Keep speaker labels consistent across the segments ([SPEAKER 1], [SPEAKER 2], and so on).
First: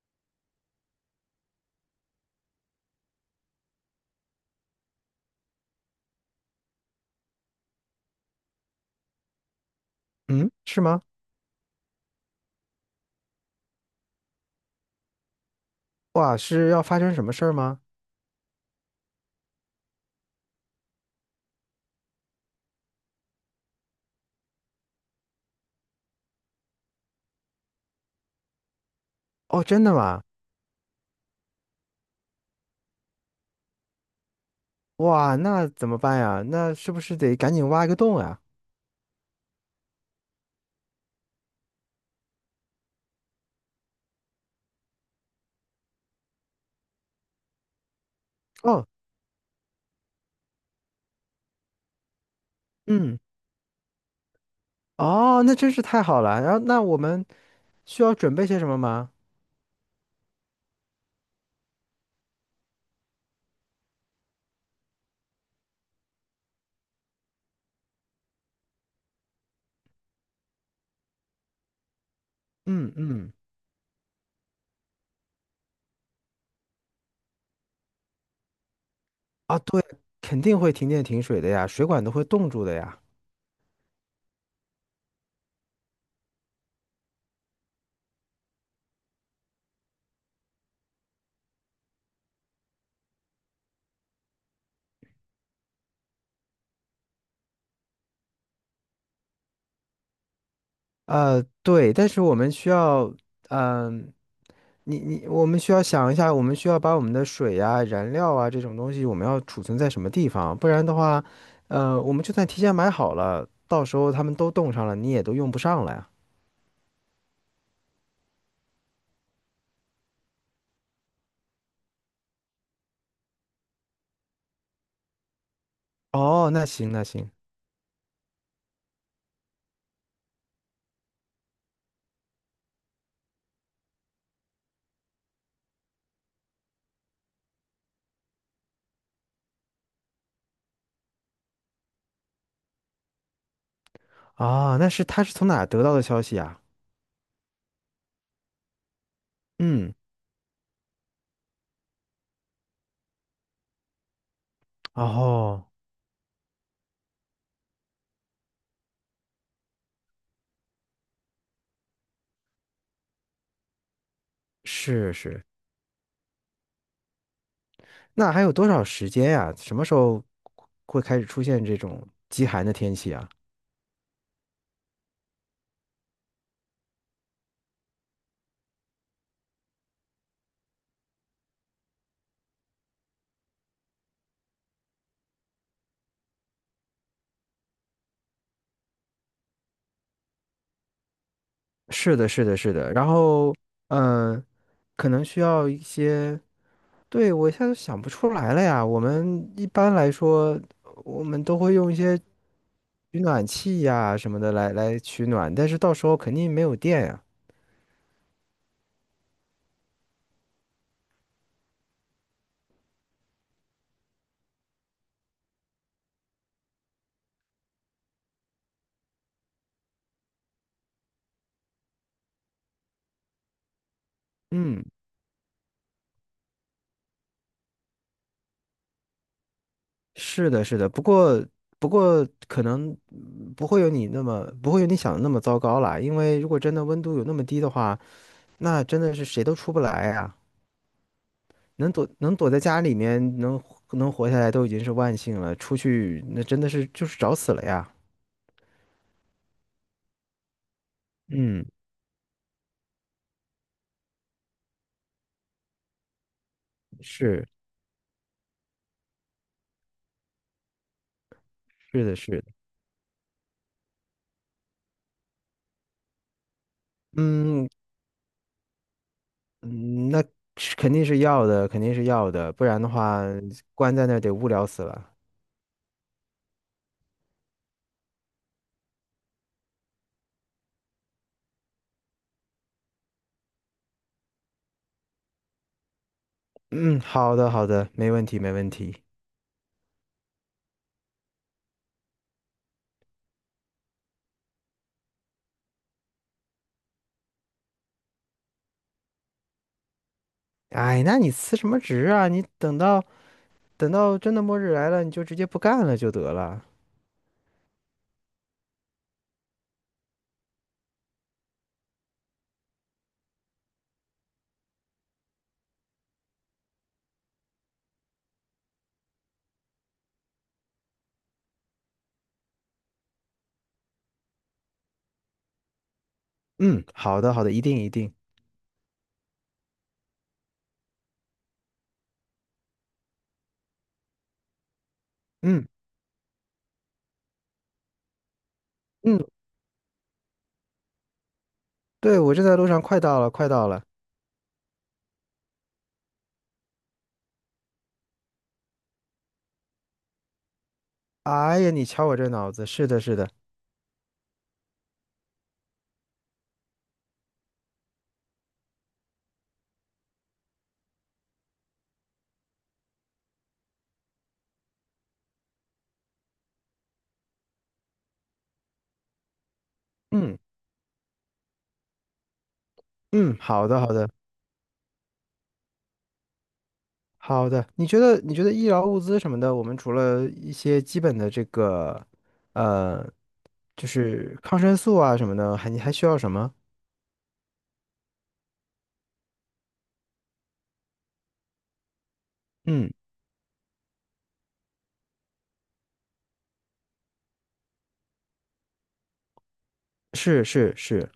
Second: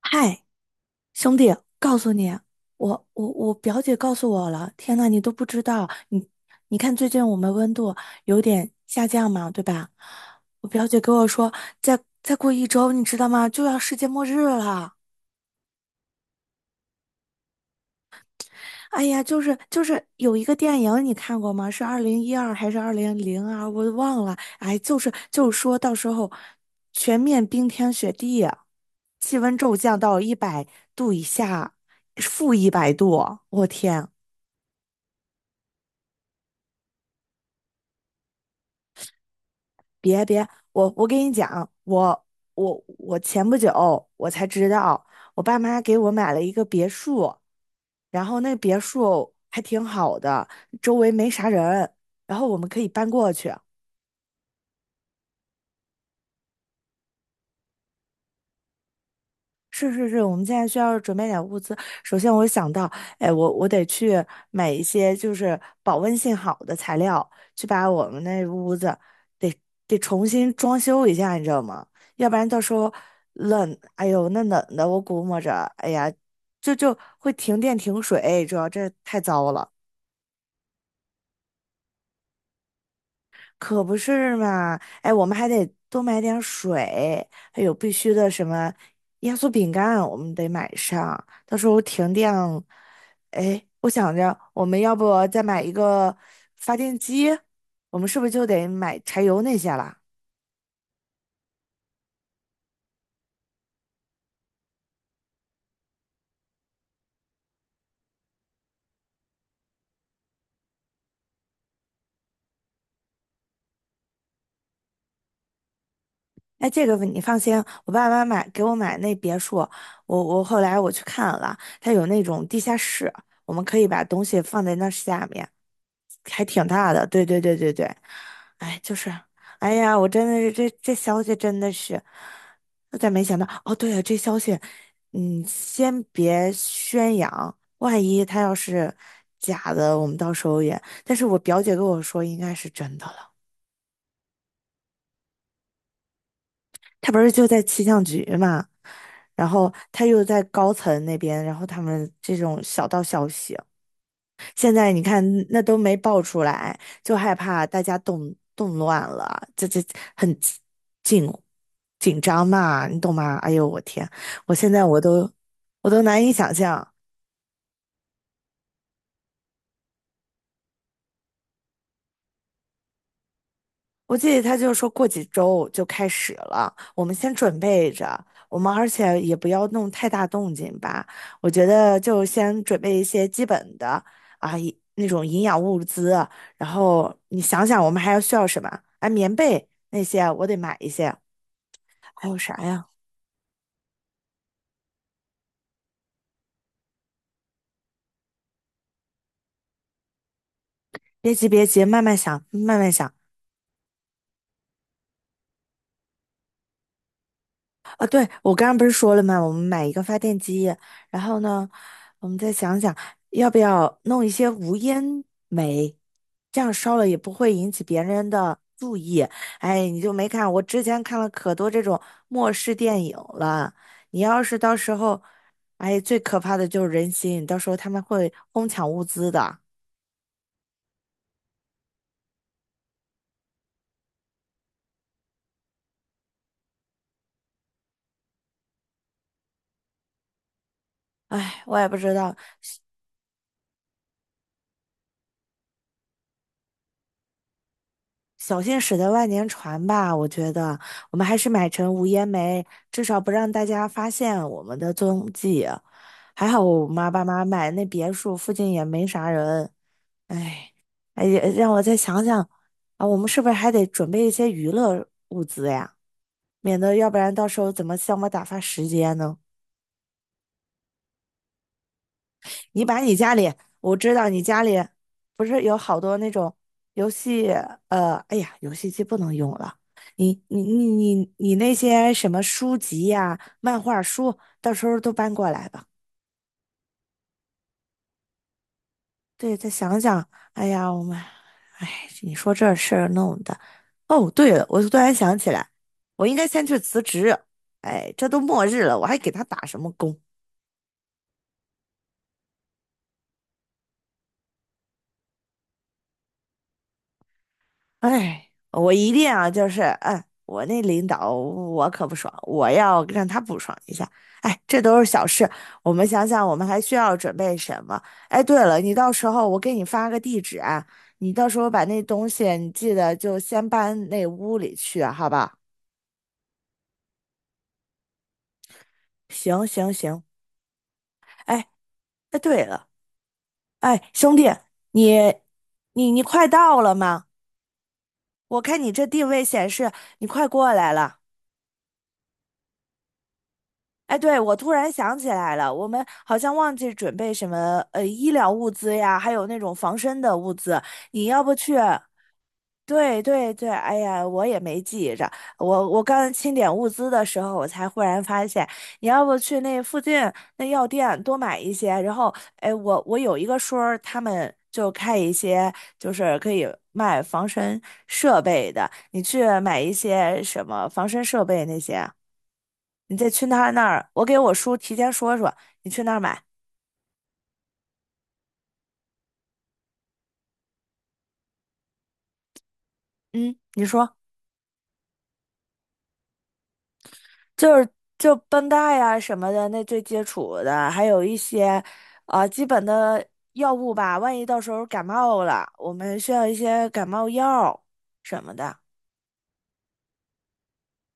[SPEAKER 1] 嗨，兄弟，告诉你，我表姐告诉我了。天呐，你都不知道，你看最近我们温度有点下降嘛，对吧？
[SPEAKER 2] 嗯，
[SPEAKER 1] 我
[SPEAKER 2] 是
[SPEAKER 1] 表姐
[SPEAKER 2] 吗？
[SPEAKER 1] 跟我说，再过一周，你知道吗？就要世界末日了。
[SPEAKER 2] 哇，是要发生什么事儿吗？
[SPEAKER 1] 哎呀，就是有一个电影你看过吗？是2012还是2002？我忘了。哎，就是说到时候全面冰天雪地啊，气温
[SPEAKER 2] 哦，
[SPEAKER 1] 骤
[SPEAKER 2] 真的
[SPEAKER 1] 降到
[SPEAKER 2] 吗？
[SPEAKER 1] 一百度以下，-100度。我天，
[SPEAKER 2] 哇，那怎么办呀？那是不是得赶紧挖一个洞呀？
[SPEAKER 1] 别别，我跟你讲，我前不久我才知道，我爸妈给我买了一个别墅，然后那别
[SPEAKER 2] 哦，
[SPEAKER 1] 墅还挺好的，周围没啥人，然后我们可以搬
[SPEAKER 2] 嗯，
[SPEAKER 1] 过去。
[SPEAKER 2] 哦，那真是太好了。然后，那我们需要准备些什么吗？
[SPEAKER 1] 是是是，我们现在需要准备点物资。首先，我想到，哎，我得去买一些就是保温性好的材料，去把我们那屋子得得重新装修一下，你知道吗？要不然到时候
[SPEAKER 2] 嗯嗯，
[SPEAKER 1] 冷，哎呦，那冷的我估摸着，哎呀，就会停电停水，主要这太糟
[SPEAKER 2] 啊，
[SPEAKER 1] 了。
[SPEAKER 2] 对，肯定会停电停水的呀，水管都会冻住的呀。
[SPEAKER 1] 可不是嘛！哎，我们还得多买点水，还有必须的什么压缩饼干，我们得买上。到时候停电，哎，我想着我们要不再买一个发电机？我们是不是就得买柴油那些了？
[SPEAKER 2] 呃，对，但是我们需要，嗯、你，我们需要想一下，我们需要把我们的水呀、燃料啊这种东西，我们要储存在什么地方？不然的话，呃，我们就算提前买好了，到时候他们都冻上了，你也都用不上了呀。
[SPEAKER 1] 哎，这个你放心，我爸妈给我买那别墅，我后来我去看了，它有那种地下室，我们可以把东西放在那下面。还
[SPEAKER 2] 哦，那
[SPEAKER 1] 挺
[SPEAKER 2] 行
[SPEAKER 1] 大
[SPEAKER 2] 那
[SPEAKER 1] 的，对
[SPEAKER 2] 行，
[SPEAKER 1] 对对对对，哎，就是，哎呀，我真的是这消息真的是，我咋没想到？哦，对了，这消息，嗯，先别宣扬，万一他要是假的，我们到时候也……但是我表姐跟我说应该是真的了，
[SPEAKER 2] 啊、那是他是从哪儿得到的消息啊？
[SPEAKER 1] 他不是就在气象局嘛，然后
[SPEAKER 2] 嗯，
[SPEAKER 1] 他又在高层那边，然后他们这种小道消息。现在你看那
[SPEAKER 2] 哦，
[SPEAKER 1] 都没爆出来，就害怕大家动乱了，这很紧紧张嘛，你懂吗？哎呦，我天，我现在我
[SPEAKER 2] 是
[SPEAKER 1] 都
[SPEAKER 2] 是，
[SPEAKER 1] 我都难以想象。
[SPEAKER 2] 那还有多少时间呀、什么时候会开始出现这种极寒的天气啊？
[SPEAKER 1] 我记得他就说过几周就开始了，我们先准备着，我们而且也不要弄太大动静吧。我觉得就先准备一些基本的啊，那种营养物资，然后你想想我们还要需要什么？啊，棉被那些我得买一些，
[SPEAKER 2] 是
[SPEAKER 1] 还
[SPEAKER 2] 的，
[SPEAKER 1] 有
[SPEAKER 2] 是
[SPEAKER 1] 啥
[SPEAKER 2] 的，是
[SPEAKER 1] 呀？
[SPEAKER 2] 的。然后，嗯，可能需要一些，对，我现在想不出来了呀。我们一般来说，我
[SPEAKER 1] 别
[SPEAKER 2] 们
[SPEAKER 1] 急，
[SPEAKER 2] 都
[SPEAKER 1] 别
[SPEAKER 2] 会
[SPEAKER 1] 急，
[SPEAKER 2] 用一
[SPEAKER 1] 慢慢
[SPEAKER 2] 些
[SPEAKER 1] 想，慢慢想。
[SPEAKER 2] 取暖器呀什么的来取暖，但是到时候肯定没有电呀。
[SPEAKER 1] 啊，对，我刚刚不是说了吗？我们买一个发电机，然后呢，我们再想想要不要弄一些无烟煤，这样烧了也不会引起别人的注意。哎，你就没看，我之前看了可多这种末世电影了。你要是到
[SPEAKER 2] 嗯，
[SPEAKER 1] 时候，哎，最可怕的就是人心，到时候他们会哄抢物资的。
[SPEAKER 2] 是的，是的。不过，不过可能不会有你那么，不会有你想的那么糟糕啦。因为如果真的温度有那么低的话，那真的是谁都出不来呀。
[SPEAKER 1] 哎，我也
[SPEAKER 2] 能
[SPEAKER 1] 不
[SPEAKER 2] 躲
[SPEAKER 1] 知道，
[SPEAKER 2] 能躲在家里面能活下来都已经是万幸了，出去那真的是就是找死了呀。
[SPEAKER 1] 小心驶得万年船吧，我觉得我们还是
[SPEAKER 2] 嗯，
[SPEAKER 1] 买成无烟煤，至少不让大家发现我们的踪迹。还好爸妈
[SPEAKER 2] 是
[SPEAKER 1] 买那别墅附近也没啥人，哎，哎，让我再
[SPEAKER 2] 是的，
[SPEAKER 1] 想
[SPEAKER 2] 是
[SPEAKER 1] 想
[SPEAKER 2] 的，
[SPEAKER 1] 啊，我们是不是还得准备一些娱乐物资呀？免得要不然到时
[SPEAKER 2] 嗯
[SPEAKER 1] 候怎么向我打发时间呢？
[SPEAKER 2] 嗯，那是肯定是要的，肯定是要的，不然
[SPEAKER 1] 你
[SPEAKER 2] 的
[SPEAKER 1] 把你
[SPEAKER 2] 话
[SPEAKER 1] 家里，
[SPEAKER 2] 关
[SPEAKER 1] 我
[SPEAKER 2] 在
[SPEAKER 1] 知
[SPEAKER 2] 那儿
[SPEAKER 1] 道
[SPEAKER 2] 得
[SPEAKER 1] 你
[SPEAKER 2] 无
[SPEAKER 1] 家
[SPEAKER 2] 聊
[SPEAKER 1] 里
[SPEAKER 2] 死了。
[SPEAKER 1] 不是有好多那种游戏，哎呀，游戏机不能用了。你你你你那些什么书籍呀、漫画书，到时候都搬过来吧。
[SPEAKER 2] 嗯，好的好的，没问题没问题。
[SPEAKER 1] 对，再想想，哎呀，我们，哎，你说这事儿弄的。哦，对了，我突然想起来，我应该先去辞职。哎，这都末日了，我还给他打什么工？
[SPEAKER 2] 哎，那你辞什么职啊？你等到等到真的末日来了，你就直接不干了就得了。
[SPEAKER 1] 哎，我一定啊，就是，哎，我那领导我可不爽，我要让他不爽一下。哎，这都是小事，我们想想，我们还需要准备什么？哎，对了，你到时候我给你发个地址啊，你到时候把那东西你记得就先搬那屋里去啊，好吧？
[SPEAKER 2] 嗯，好的好的，一定一定。
[SPEAKER 1] 行行行，哎哎，对了，哎，兄弟，你
[SPEAKER 2] 嗯
[SPEAKER 1] 你快到了吗？我看你这
[SPEAKER 2] 嗯，
[SPEAKER 1] 定位显示你快过来了。
[SPEAKER 2] 对，我正在路上，快到了快到了。
[SPEAKER 1] 哎，对，我突然想起来了，我们好像忘记准备什么医疗物资呀，还有那种防身的物资，你要不
[SPEAKER 2] 哎呀，
[SPEAKER 1] 去？
[SPEAKER 2] 你瞧我这脑子，是的，是
[SPEAKER 1] 对
[SPEAKER 2] 的，
[SPEAKER 1] 对对，哎呀，我也没记着，我刚清点物资的时候，我才忽然发现，你要不去那附近那药店多买一些，然后哎，我有一个叔儿他们就开一些就是可以卖防身设备的，你去买一
[SPEAKER 2] 嗯
[SPEAKER 1] 些什么防身设备那些啊。你再
[SPEAKER 2] 嗯，
[SPEAKER 1] 去
[SPEAKER 2] 好
[SPEAKER 1] 他
[SPEAKER 2] 的，
[SPEAKER 1] 那
[SPEAKER 2] 好的，
[SPEAKER 1] 儿，我给我叔提前说说，你去那儿买。
[SPEAKER 2] 好的。你觉得医疗物资什么的，我们除了一些基本的这个，呃，
[SPEAKER 1] 嗯，你
[SPEAKER 2] 就
[SPEAKER 1] 说
[SPEAKER 2] 是抗生素啊什么的，还你还需要什么？
[SPEAKER 1] 就是就绷带呀、什么的，那最基础的，还有一些啊基本
[SPEAKER 2] 嗯，
[SPEAKER 1] 的药物吧，万一到时候感冒了，我们需要一些感冒药什么的。
[SPEAKER 2] 是是是，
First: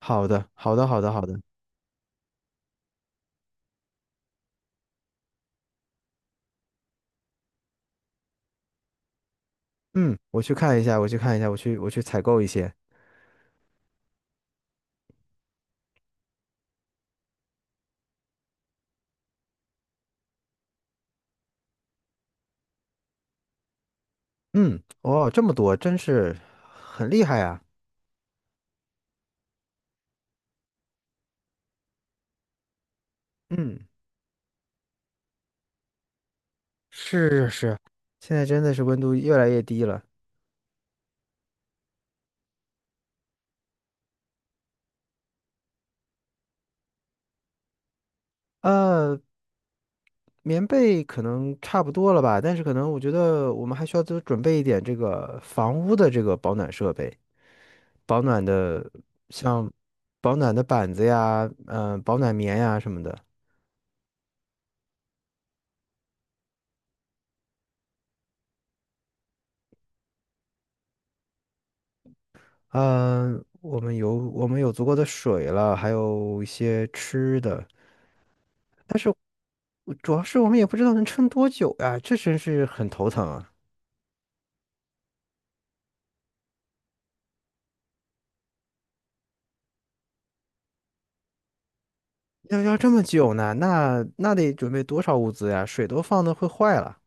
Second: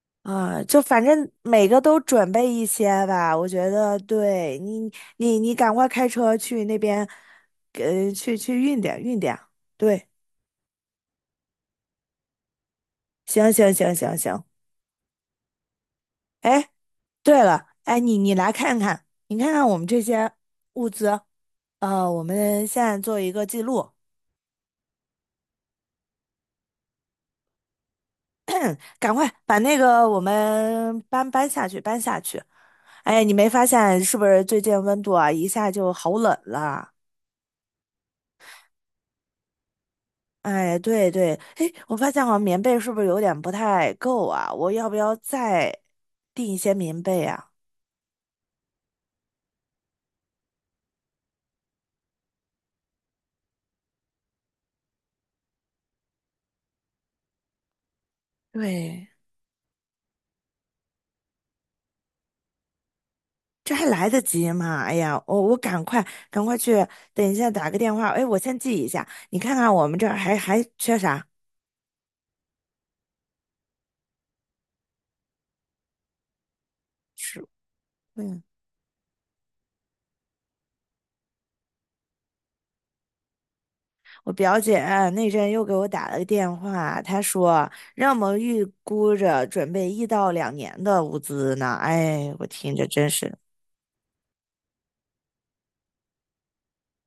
[SPEAKER 2] 好的，
[SPEAKER 1] 啊、
[SPEAKER 2] 好
[SPEAKER 1] 就
[SPEAKER 2] 的，好
[SPEAKER 1] 反
[SPEAKER 2] 的，好
[SPEAKER 1] 正
[SPEAKER 2] 的。
[SPEAKER 1] 每个都准备一些吧，我觉得对你，你赶快开车去那边，去运点运点。对，
[SPEAKER 2] 嗯，我去看一下，我去采购一些。
[SPEAKER 1] 行行行行行，哎，对了，哎，你来看看，你看看我们这些物资，我们现在做一个记录，
[SPEAKER 2] 嗯，哦，这么多，真是很厉害啊。
[SPEAKER 1] 赶快把那个我们搬下去，搬下去。哎，你没发
[SPEAKER 2] 嗯，
[SPEAKER 1] 现是不是最近温度啊一下就好冷了？
[SPEAKER 2] 是是是，现在真的是温度越来越低了。
[SPEAKER 1] 哎，对对，哎，我发现好像棉被是不是有点不太够啊？我要不要再订一些棉被啊？
[SPEAKER 2] 呃，棉被可能差不多了吧，但是可能我觉得我们还需要多准备一点这个房屋的这个保暖设备，保暖的
[SPEAKER 1] 对。
[SPEAKER 2] 像保暖的板子呀，保暖棉呀什么的。
[SPEAKER 1] 这还来得及吗？哎呀，我赶快去，等一下打个电话。哎，我先记一下，你看看我们这儿还缺啥？
[SPEAKER 2] 嗯、我们有足够的水了，还有一些吃
[SPEAKER 1] 是，
[SPEAKER 2] 的。
[SPEAKER 1] 嗯，
[SPEAKER 2] 我主要是我们也不知道能撑多久呀，这真是很头疼啊！
[SPEAKER 1] 我表姐啊那阵又给我打了个电话，她说让我们预估着准备1到2年的物资呢。哎，我
[SPEAKER 2] 要
[SPEAKER 1] 听
[SPEAKER 2] 要
[SPEAKER 1] 着
[SPEAKER 2] 这么
[SPEAKER 1] 真
[SPEAKER 2] 久
[SPEAKER 1] 是，
[SPEAKER 2] 呢，那那得准备多少物资呀？水都放的会坏了。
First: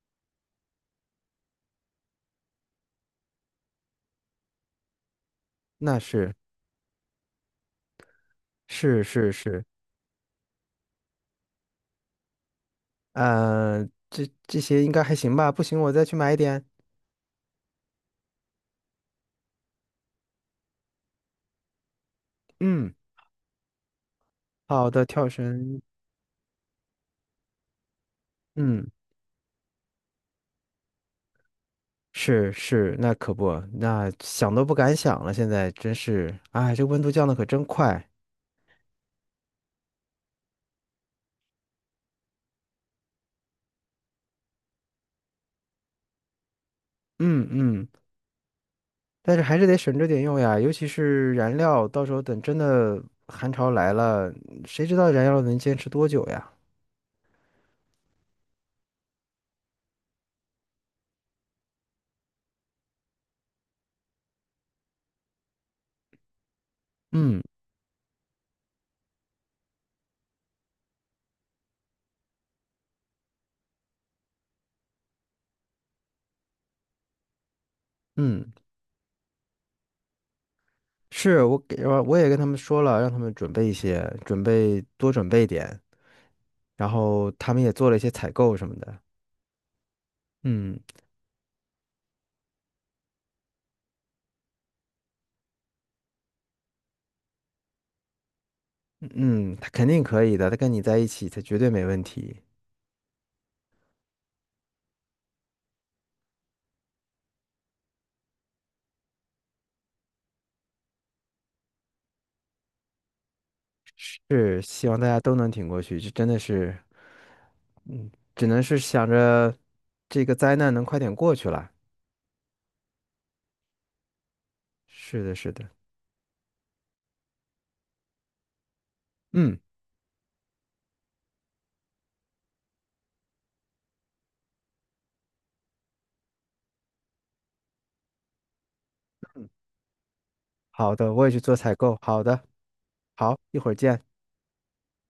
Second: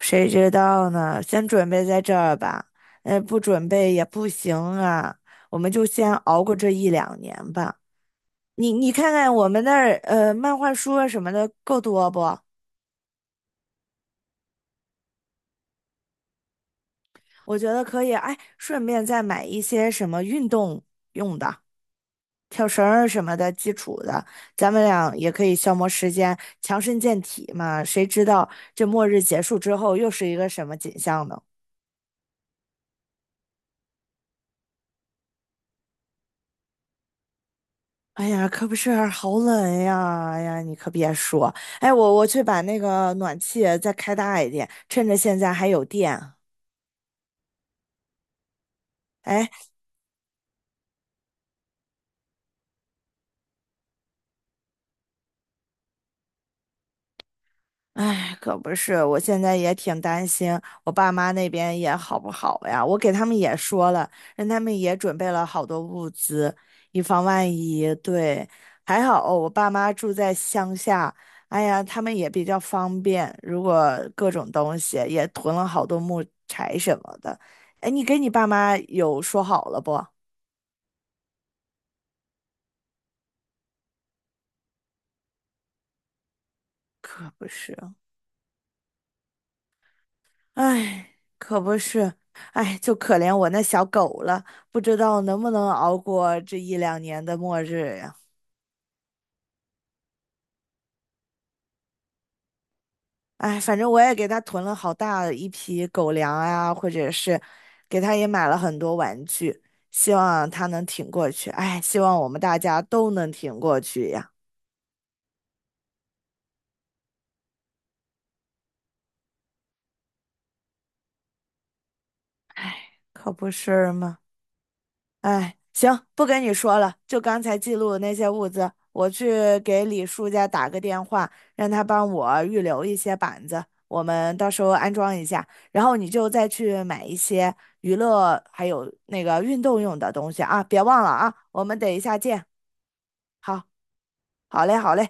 [SPEAKER 1] 谁知道呢？先准备在这儿吧，不准备也不行啊，我们就
[SPEAKER 2] 那
[SPEAKER 1] 先
[SPEAKER 2] 是
[SPEAKER 1] 熬过这一两年吧。你
[SPEAKER 2] 是
[SPEAKER 1] 看
[SPEAKER 2] 是
[SPEAKER 1] 看我们
[SPEAKER 2] 是。
[SPEAKER 1] 那儿漫画书啊什么的够多不？
[SPEAKER 2] 呃，这这些应该还行吧？不行，我再去买一点。
[SPEAKER 1] 我觉得可以，哎，顺便再买一些什么运动用的，跳绳
[SPEAKER 2] 嗯，
[SPEAKER 1] 儿什么的，基础的，咱们
[SPEAKER 2] 好的，
[SPEAKER 1] 俩
[SPEAKER 2] 跳
[SPEAKER 1] 也可以消
[SPEAKER 2] 绳。
[SPEAKER 1] 磨时间，强身健体嘛。谁知道这
[SPEAKER 2] 嗯，
[SPEAKER 1] 末日结束之后又是一个什么景象呢？
[SPEAKER 2] 是是，那可不，那想都不敢想了。现在真是，哎，这温度降的可真快。
[SPEAKER 1] 哎呀，可不是，好冷呀！哎呀，你可别说，哎，我去把那个暖气再开大一点，趁着现在还有电。
[SPEAKER 2] 嗯嗯，但是还是
[SPEAKER 1] 哎。
[SPEAKER 2] 得省着点用呀，尤其是燃料，到时候等真的寒潮来了，谁知道燃料能坚持多久呀？
[SPEAKER 1] 哎，可不是，我现在也挺担心我爸妈那边也好不好呀。我给他们也说了，让他们也准备了好多物资，以防
[SPEAKER 2] 嗯
[SPEAKER 1] 万一。对，还好哦我爸妈住在乡下，哎呀，他们也比较方便。如果各种东西也囤了好多木柴什么的，哎，你跟你爸
[SPEAKER 2] 嗯，
[SPEAKER 1] 妈有说好了不？
[SPEAKER 2] 是我给我我也跟他们说了，让他们准备一些，准备多准备一点，然
[SPEAKER 1] 可
[SPEAKER 2] 后
[SPEAKER 1] 不
[SPEAKER 2] 他们也
[SPEAKER 1] 是。
[SPEAKER 2] 做了一些采购什么的。嗯
[SPEAKER 1] 哎，可不是，哎，就可怜我那小狗了，不知道能不能熬过这一两年的末日呀。
[SPEAKER 2] 嗯，他肯定可以的，他跟你在一起，他绝对没问题。
[SPEAKER 1] 哎，反正我也给它囤了好大一批狗粮啊，或者是给它也买了很多玩具，希望它能挺过去。哎，希望我们大家都能挺过去呀，
[SPEAKER 2] 是，希望大家都能挺过去，这真的是，嗯，只能是想着这个灾难能快点过去了。
[SPEAKER 1] 可不是吗？
[SPEAKER 2] 是的，是
[SPEAKER 1] 哎，
[SPEAKER 2] 的，
[SPEAKER 1] 行，不跟你说了，就刚才记录的那些物资，我去
[SPEAKER 2] 嗯，
[SPEAKER 1] 给李叔家打个电话，让他帮我预留一些板子，我们到时候安装一下，然后你就再去买一些娱乐还有那个运动用的东西啊，别
[SPEAKER 2] 好
[SPEAKER 1] 忘了
[SPEAKER 2] 的，我也
[SPEAKER 1] 啊，
[SPEAKER 2] 去做
[SPEAKER 1] 我
[SPEAKER 2] 采
[SPEAKER 1] 们等一
[SPEAKER 2] 购。
[SPEAKER 1] 下
[SPEAKER 2] 好的，
[SPEAKER 1] 见。
[SPEAKER 2] 好，一
[SPEAKER 1] 好，
[SPEAKER 2] 会儿见。
[SPEAKER 1] 好嘞，好嘞。